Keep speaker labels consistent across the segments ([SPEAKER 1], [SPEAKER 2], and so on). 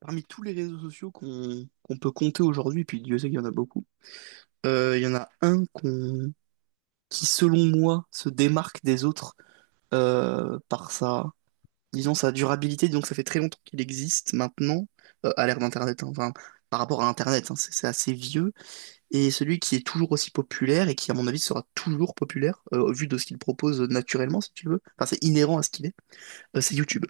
[SPEAKER 1] Parmi tous les réseaux sociaux qu'on peut compter aujourd'hui, puis Dieu sait qu'il y en a beaucoup, il y en a un qu'on qui, selon moi, se démarque des autres par sa, disons, sa durabilité. Donc ça fait très longtemps qu'il existe maintenant, à l'ère d'Internet, hein. Enfin, par rapport à Internet, hein, c'est assez vieux. Et celui qui est toujours aussi populaire et qui, à mon avis, sera toujours populaire, au vu de ce qu'il propose naturellement, si tu veux, enfin, c'est inhérent à ce qu'il est, c'est YouTube.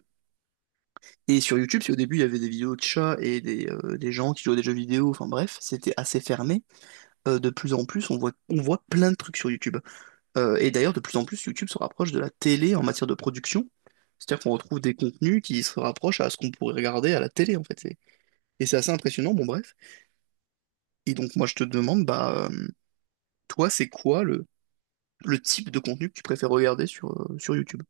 [SPEAKER 1] Et sur YouTube, si au début il y avait des vidéos de chats et des gens qui jouaient à des jeux vidéo, enfin bref, c'était assez fermé. De plus en plus, on voit plein de trucs sur YouTube. Et d'ailleurs, de plus en plus, YouTube se rapproche de la télé en matière de production. C'est-à-dire qu'on retrouve des contenus qui se rapprochent à ce qu'on pourrait regarder à la télé, en fait. Et c'est assez impressionnant, bon bref. Et donc moi je te demande, bah toi, c'est quoi le type de contenu que tu préfères regarder sur, sur YouTube?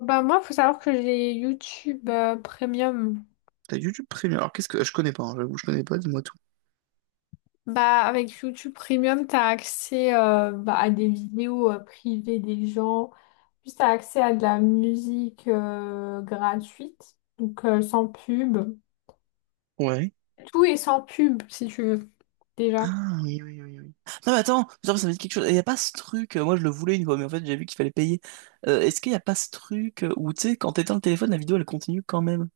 [SPEAKER 2] Bah moi, faut savoir que j'ai YouTube Premium.
[SPEAKER 1] T'as YouTube Premium. Alors qu'est-ce que. Je connais pas, hein, j'avoue, je connais pas, dis-moi tout.
[SPEAKER 2] Bah avec YouTube Premium, t'as accès bah, à des vidéos privées des gens. Puis t'as accès à de la musique gratuite, donc sans pub.
[SPEAKER 1] Ouais.
[SPEAKER 2] Tout est sans pub si tu veux déjà.
[SPEAKER 1] Ah oui, oui, oui, oui. Non, mais attends, ça me dit quelque chose. Il n'y a pas ce truc, moi je le voulais une fois, mais en fait j'ai vu qu'il fallait payer. Est-ce qu'il n'y a pas ce truc où, tu sais, quand t'éteins le téléphone, la vidéo elle continue quand même?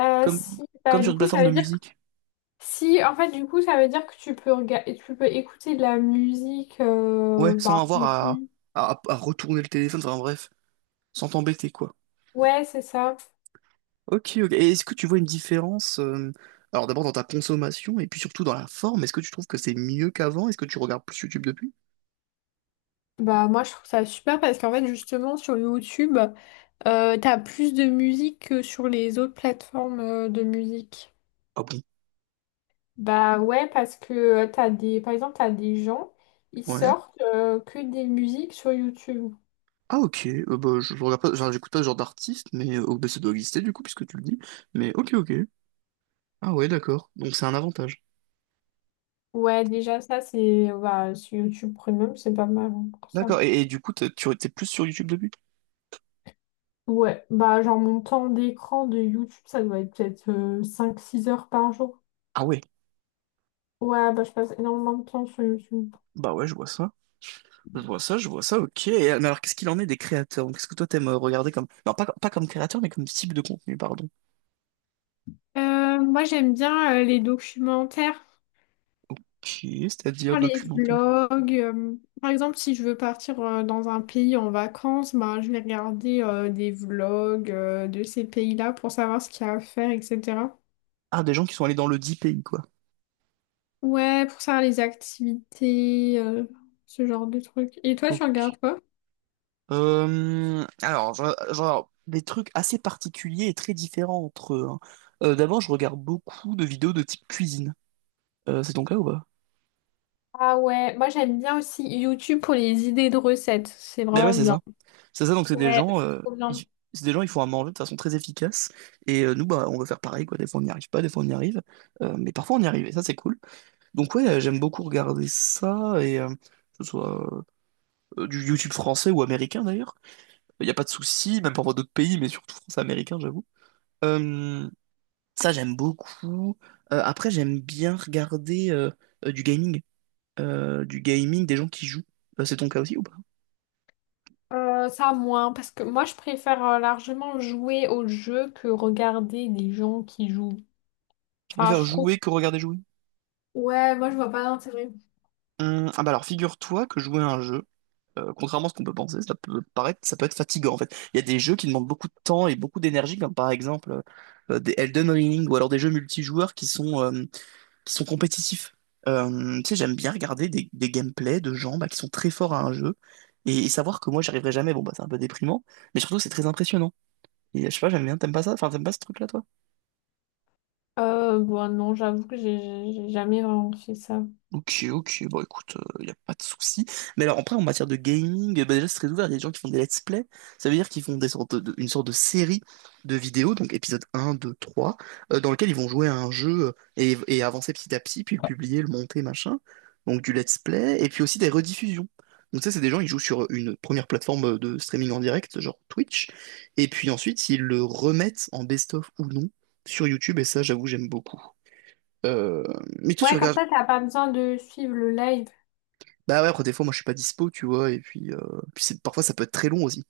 [SPEAKER 1] Comme,
[SPEAKER 2] Si
[SPEAKER 1] comme
[SPEAKER 2] bah
[SPEAKER 1] sur
[SPEAKER 2] du
[SPEAKER 1] une
[SPEAKER 2] coup
[SPEAKER 1] plateforme
[SPEAKER 2] ça
[SPEAKER 1] de
[SPEAKER 2] veut dire que
[SPEAKER 1] musique.
[SPEAKER 2] si, en fait, du coup ça veut dire que tu peux écouter de la musique
[SPEAKER 1] Ouais,
[SPEAKER 2] bah
[SPEAKER 1] sans
[SPEAKER 2] en
[SPEAKER 1] avoir à,
[SPEAKER 2] continu.
[SPEAKER 1] à retourner le téléphone, enfin bref, sans t'embêter quoi.
[SPEAKER 2] Ouais c'est ça.
[SPEAKER 1] Ok, ok. Et est-ce que tu vois une différence, alors d'abord dans ta consommation et puis surtout dans la forme? Est-ce que tu trouves que c'est mieux qu'avant? Est-ce que tu regardes plus YouTube depuis?
[SPEAKER 2] Bah moi je trouve ça super parce qu'en fait justement sur YouTube t'as plus de musique que sur les autres plateformes de musique.
[SPEAKER 1] Ah
[SPEAKER 2] Bah ouais parce que t'as des par exemple t'as des gens ils
[SPEAKER 1] bon?
[SPEAKER 2] sortent que des musiques sur YouTube.
[SPEAKER 1] Ah ok, bah, je regarde pas, genre, j'écoute pas ce genre d'artiste, mais oh, bah, ça doit exister du coup, puisque tu le dis. Mais ok, ok. Ah ouais, d'accord. Donc c'est un avantage.
[SPEAKER 2] Ouais déjà ça c'est bah sur YouTube Premium c'est pas mal hein, pour ça.
[SPEAKER 1] D'accord, et du coup, tu étais plus sur YouTube depuis?
[SPEAKER 2] Ouais bah genre mon temps d'écran de YouTube ça doit être peut-être 5-6 heures par jour.
[SPEAKER 1] Ah ouais,
[SPEAKER 2] Ouais bah je passe énormément de temps sur YouTube.
[SPEAKER 1] bah ouais, je vois ça. Je vois ça, je vois ça, ok. Et, mais alors qu'est-ce qu'il en est des créateurs? Donc, qu'est-ce que toi t'aimes regarder comme... Non, pas, pas comme créateur, mais comme type de contenu, pardon.
[SPEAKER 2] Moi j'aime bien les documentaires.
[SPEAKER 1] Ok, c'est-à-dire
[SPEAKER 2] Genre les
[SPEAKER 1] documentaire.
[SPEAKER 2] vlogs. Par exemple, si je veux partir dans un pays en vacances, bah, je vais regarder des vlogs de ces pays-là pour savoir ce qu'il y a à faire, etc.
[SPEAKER 1] Ah, des gens qui sont allés dans le deep pays, quoi.
[SPEAKER 2] Ouais, pour savoir les activités, ce genre de trucs. Et toi, tu regardes
[SPEAKER 1] Ok,
[SPEAKER 2] quoi?
[SPEAKER 1] Alors, genre, des trucs assez particuliers et très différents entre eux. Hein. D'abord, je regarde beaucoup de vidéos de type cuisine. C'est ton cas ou pas?
[SPEAKER 2] Ah ouais, moi j'aime bien aussi YouTube pour les idées de recettes. C'est
[SPEAKER 1] Ben ouais,
[SPEAKER 2] vraiment
[SPEAKER 1] c'est
[SPEAKER 2] bien.
[SPEAKER 1] ça. C'est ça, donc c'est des
[SPEAKER 2] Ouais,
[SPEAKER 1] gens,
[SPEAKER 2] c'est trop bien.
[SPEAKER 1] ils, c'est des gens, ils font à manger de façon très efficace. Et nous, bah, on veut faire pareil, quoi. Des fois, on n'y arrive pas, des fois, on y arrive. Mais parfois, on y arrive, et ça, c'est cool. Donc ouais, j'aime beaucoup regarder ça, et que ce soit du YouTube français ou américain, d'ailleurs. Il n'y a pas de souci, même parfois d'autres pays, mais surtout français-américain, j'avoue. Euh, Ça, j'aime beaucoup. Après, j'aime bien regarder du gaming. Du gaming, des gens qui jouent. C'est ton cas aussi ou pas?
[SPEAKER 2] Ça moins, parce que moi je préfère largement jouer au jeu que regarder des gens qui jouent.
[SPEAKER 1] Tu
[SPEAKER 2] Enfin, je
[SPEAKER 1] préfères
[SPEAKER 2] trouve
[SPEAKER 1] jouer que regarder jouer?
[SPEAKER 2] Ouais, moi je vois pas d'intérêt.
[SPEAKER 1] Ah bah alors figure-toi que jouer à un jeu, contrairement à ce qu'on peut penser, ça peut paraître, ça peut être fatigant en fait. Il y a des jeux qui demandent beaucoup de temps et beaucoup d'énergie, comme par exemple des Elden Ring ou alors des jeux multijoueurs qui sont compétitifs. Tu sais, j'aime bien regarder des gameplays de gens bah, qui sont très forts à un jeu et savoir que moi, j'y arriverai jamais. Bon, bah, c'est un peu déprimant, mais surtout, c'est très impressionnant. Et je sais pas, j'aime bien. T'aimes pas ça? Enfin, t'aimes pas ce truc-là, toi?
[SPEAKER 2] Bon, non, j'avoue que j'ai jamais vraiment fait ça.
[SPEAKER 1] Ok, ok, bon écoute, il n'y a pas de souci. Mais alors après, en matière de gaming, bah, déjà c'est très ouvert, il y a des gens qui font des let's play, ça veut dire qu'ils font une sorte de série de vidéos, donc épisode un, 2, 3, dans lequel ils vont jouer à un jeu et avancer petit à petit, puis le publier, le monter, machin. Donc du let's play, et puis aussi des rediffusions. Donc ça, c'est des gens, ils jouent sur une première plateforme de streaming en direct, genre Twitch, et puis ensuite, ils le remettent en best-of ou non sur YouTube, et ça, j'avoue, j'aime beaucoup. Euh, Mais toi, tu
[SPEAKER 2] Ouais, comme
[SPEAKER 1] regardes
[SPEAKER 2] ça, t'as pas besoin de suivre le live.
[SPEAKER 1] bah ouais, après des fois moi je suis pas dispo, tu vois, et puis, puis parfois ça peut être très long aussi.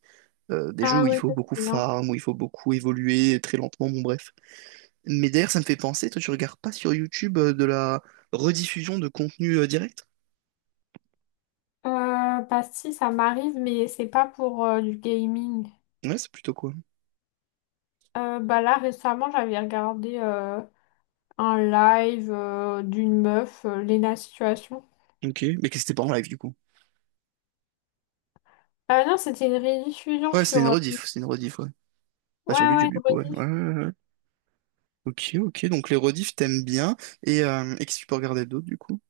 [SPEAKER 1] Des jeux
[SPEAKER 2] Ah
[SPEAKER 1] où il
[SPEAKER 2] ouais,
[SPEAKER 1] faut
[SPEAKER 2] ça
[SPEAKER 1] beaucoup
[SPEAKER 2] c'est bien.
[SPEAKER 1] farm, où il faut beaucoup évoluer très lentement, bon bref. Mais d'ailleurs ça me fait penser, toi tu regardes pas sur YouTube de la rediffusion de contenu direct?
[SPEAKER 2] Bah si, ça m'arrive, mais c'est pas pour du gaming.
[SPEAKER 1] Ouais, c'est plutôt quoi.
[SPEAKER 2] Bah là, récemment, j'avais regardé un live d'une meuf, Lena Situation.
[SPEAKER 1] Ok, mais qu'est-ce que c'était pas en live du coup.
[SPEAKER 2] Ah non, c'était une rediffusion
[SPEAKER 1] Ouais, c'était une
[SPEAKER 2] sur...
[SPEAKER 1] rediff, c'est une rediff, ouais. Pas
[SPEAKER 2] Ouais,
[SPEAKER 1] sur
[SPEAKER 2] ouais,
[SPEAKER 1] YouTube du
[SPEAKER 2] une
[SPEAKER 1] coup, ouais. Ouais,
[SPEAKER 2] rediff.
[SPEAKER 1] ouais, ouais. Ok, ok, donc les rediffs t'aimes bien, et qu'est-ce que tu peux regarder d'autre du coup?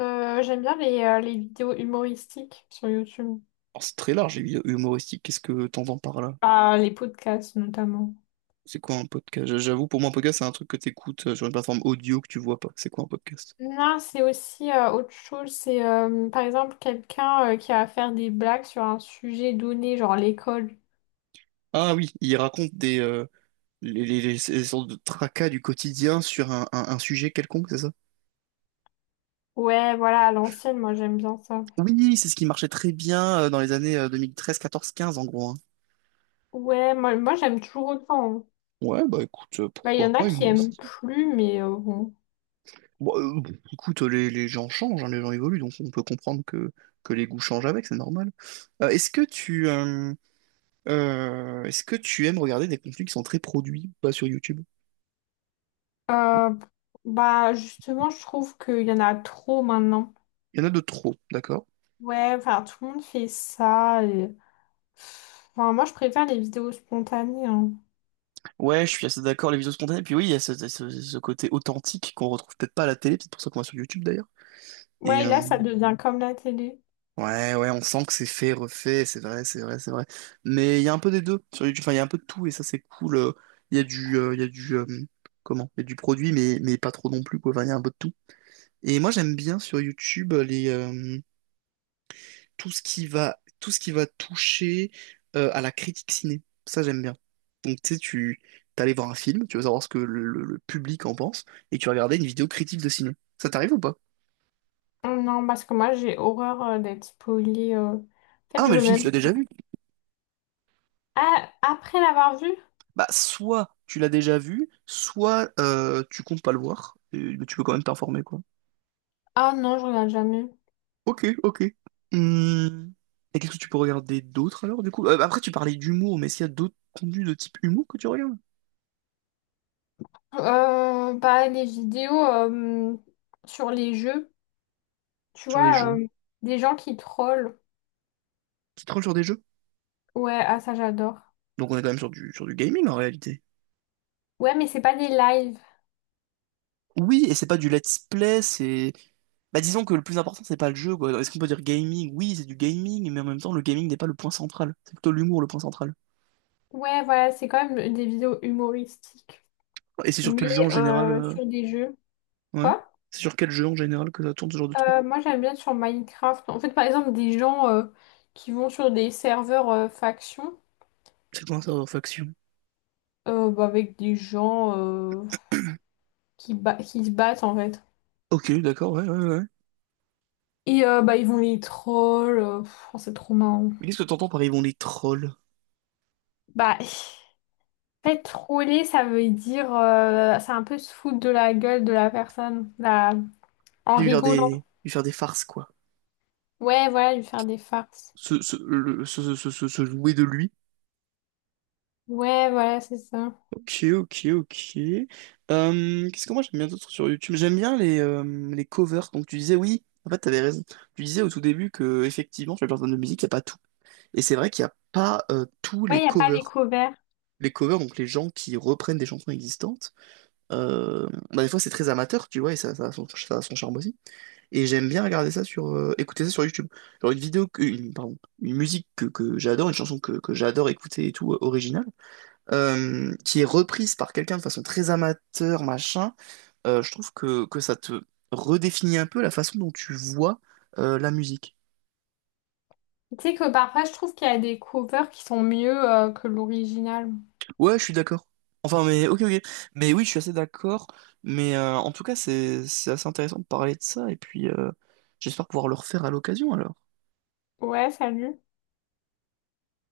[SPEAKER 2] J'aime bien les vidéos humoristiques sur YouTube.
[SPEAKER 1] Alors c'est très large, humoristique, qu'est-ce que t'entends par là?
[SPEAKER 2] Ah, les podcasts notamment.
[SPEAKER 1] C'est quoi un podcast? J'avoue, pour moi, un podcast, c'est un truc que t'écoutes sur une plateforme audio que tu vois pas. C'est quoi un podcast?
[SPEAKER 2] Non, c'est aussi autre chose. C'est par exemple quelqu'un qui a à faire des blagues sur un sujet donné, genre l'école.
[SPEAKER 1] Ah oui, il raconte des ces sortes de tracas du quotidien sur un, un sujet quelconque, c'est ça?
[SPEAKER 2] Ouais, voilà, à l'ancienne, moi j'aime bien ça.
[SPEAKER 1] Oui, c'est ce qui marchait très bien dans les années 2013, 2014, 2015, en gros. Hein.
[SPEAKER 2] Ouais, moi j'aime toujours autant. Hein.
[SPEAKER 1] Ouais, bah écoute,
[SPEAKER 2] Bah, il y
[SPEAKER 1] pourquoi
[SPEAKER 2] en a
[SPEAKER 1] pas
[SPEAKER 2] qui aiment
[SPEAKER 1] humoristique.
[SPEAKER 2] plus, mais bon.
[SPEAKER 1] Bon, écoute, les gens changent, hein, les gens évoluent, donc on peut comprendre que les goûts changent avec, c'est normal. Est-ce que tu est-ce que tu aimes regarder des contenus qui sont très produits, pas sur YouTube?
[SPEAKER 2] Euh, Bah, justement, je trouve qu'il y en a trop maintenant.
[SPEAKER 1] Il y en a de trop, d'accord?
[SPEAKER 2] Ouais, enfin, tout le monde fait ça. Et- Enfin, moi, je préfère les vidéos spontanées. Hein.
[SPEAKER 1] Ouais, je suis assez d'accord, les vidéos spontanées. Puis oui, il y a ce, ce côté authentique qu'on retrouve peut-être pas à la télé, peut-être pour ça qu'on va sur YouTube d'ailleurs. Et
[SPEAKER 2] Ouais, et là, ça devient comme la télé.
[SPEAKER 1] ouais, ouais, on sent que c'est fait, refait, c'est vrai, c'est vrai, c'est vrai. Mais il y a un peu des deux sur YouTube, enfin, il y a un peu de tout et ça, c'est cool. Il y a il y a du, comment? Il y a du produit, mais pas trop non plus, quoi. Enfin, il y a un peu de tout. Et moi, j'aime bien sur YouTube tout ce qui va, tout ce qui va toucher à la critique ciné. Ça, j'aime bien. Donc, tu sais, tu t'allais voir un film, tu veux savoir ce que le public en pense, et tu regardais une vidéo critique de ciné. Ça t'arrive ou pas?
[SPEAKER 2] Non, parce que moi j'ai horreur d'être spoilée. En
[SPEAKER 1] Ah
[SPEAKER 2] fait,
[SPEAKER 1] non,
[SPEAKER 2] je
[SPEAKER 1] mais le
[SPEAKER 2] veux
[SPEAKER 1] film, tu
[SPEAKER 2] même.
[SPEAKER 1] l'as déjà vu.
[SPEAKER 2] Ah, après l'avoir vu?
[SPEAKER 1] Bah, soit tu l'as déjà vu, soit tu comptes pas le voir, et- mais tu peux quand même t'informer, quoi.
[SPEAKER 2] Ah non, je regarde jamais.
[SPEAKER 1] Ok, ok. Hum, et qu'est-ce que tu peux regarder d'autre alors, du coup? Après, tu parlais d'humour, mais est-ce qu'il y a d'autres contenus de type humour que tu regardes?
[SPEAKER 2] Bah, les vidéos sur les jeux, tu
[SPEAKER 1] Sur les
[SPEAKER 2] vois,
[SPEAKER 1] jeux?
[SPEAKER 2] des gens qui trollent.
[SPEAKER 1] Tu te trolles sur des jeux?
[SPEAKER 2] Ouais, ah ça j'adore.
[SPEAKER 1] Donc on est quand même sur du gaming en réalité.
[SPEAKER 2] Ouais, mais c'est pas des lives.
[SPEAKER 1] Oui, et c'est pas du let's play, c'est... Bah disons que le plus important c'est pas le jeu, quoi. Est-ce qu'on peut dire gaming? Oui, c'est du gaming, mais en même temps le gaming n'est pas le point central. C'est plutôt l'humour le point central.
[SPEAKER 2] Ouais, voilà, c'est quand même des vidéos humoristiques.
[SPEAKER 1] Et c'est sur quel
[SPEAKER 2] Mais
[SPEAKER 1] jeu en général
[SPEAKER 2] sur des jeux.
[SPEAKER 1] ouais.
[SPEAKER 2] Quoi?
[SPEAKER 1] C'est sur quel jeu en général que ça tourne ce genre de truc?
[SPEAKER 2] Moi j'aime bien être sur Minecraft. En fait, par exemple, des gens qui vont sur des serveurs factions.
[SPEAKER 1] C'est quoi un serveur faction?
[SPEAKER 2] Bah, avec des gens qui, qui se battent en fait.
[SPEAKER 1] Ok, d'accord, ouais, ouais, ouais.
[SPEAKER 2] Et bah, ils vont les trolls. Oh, c'est trop marrant.
[SPEAKER 1] Mais qu'est-ce que t'entends par ils vont les trolls?
[SPEAKER 2] Bah, en fait, troller, ça veut dire. C'est un peu se foutre de la gueule de la personne là, en rigolant.
[SPEAKER 1] Lui faire des farces, quoi.
[SPEAKER 2] Ouais, voilà, lui faire des farces.
[SPEAKER 1] Se, le- se jouer de lui
[SPEAKER 2] Ouais, voilà, c'est ça.
[SPEAKER 1] ok, ok, ok. Qu'est-ce que moi j'aime bien d'autre sur YouTube? J'aime bien les covers. Donc tu disais oui, en fait t'avais raison. Tu disais au tout début que effectivement sur les plateformes de musique, il n'y a pas tout. Et c'est vrai qu'il n'y a pas tous
[SPEAKER 2] Ouais,
[SPEAKER 1] les
[SPEAKER 2] il n'y a pas les
[SPEAKER 1] covers.
[SPEAKER 2] covers.
[SPEAKER 1] Les covers, donc les gens qui reprennent des chansons existantes, bah, des fois c'est très amateur, tu vois, et ça, ça a son charme aussi. Et j'aime bien regarder ça sur, écouter ça sur YouTube. Genre une vidéo, pardon, une musique que j'adore, une chanson que j'adore écouter et tout, originale qui est reprise par quelqu'un de façon très amateur, machin, je trouve que ça te redéfinit un peu la façon dont tu vois la musique.
[SPEAKER 2] Tu sais que parfois, je trouve qu'il y a des covers qui sont mieux que l'original.
[SPEAKER 1] Ouais, je suis d'accord. Enfin, mais ok, ok. Mais oui, je suis assez d'accord. Mais en tout cas, c'est assez intéressant de parler de ça. Et puis, j'espère pouvoir le refaire à l'occasion alors.
[SPEAKER 2] Ouais, salut.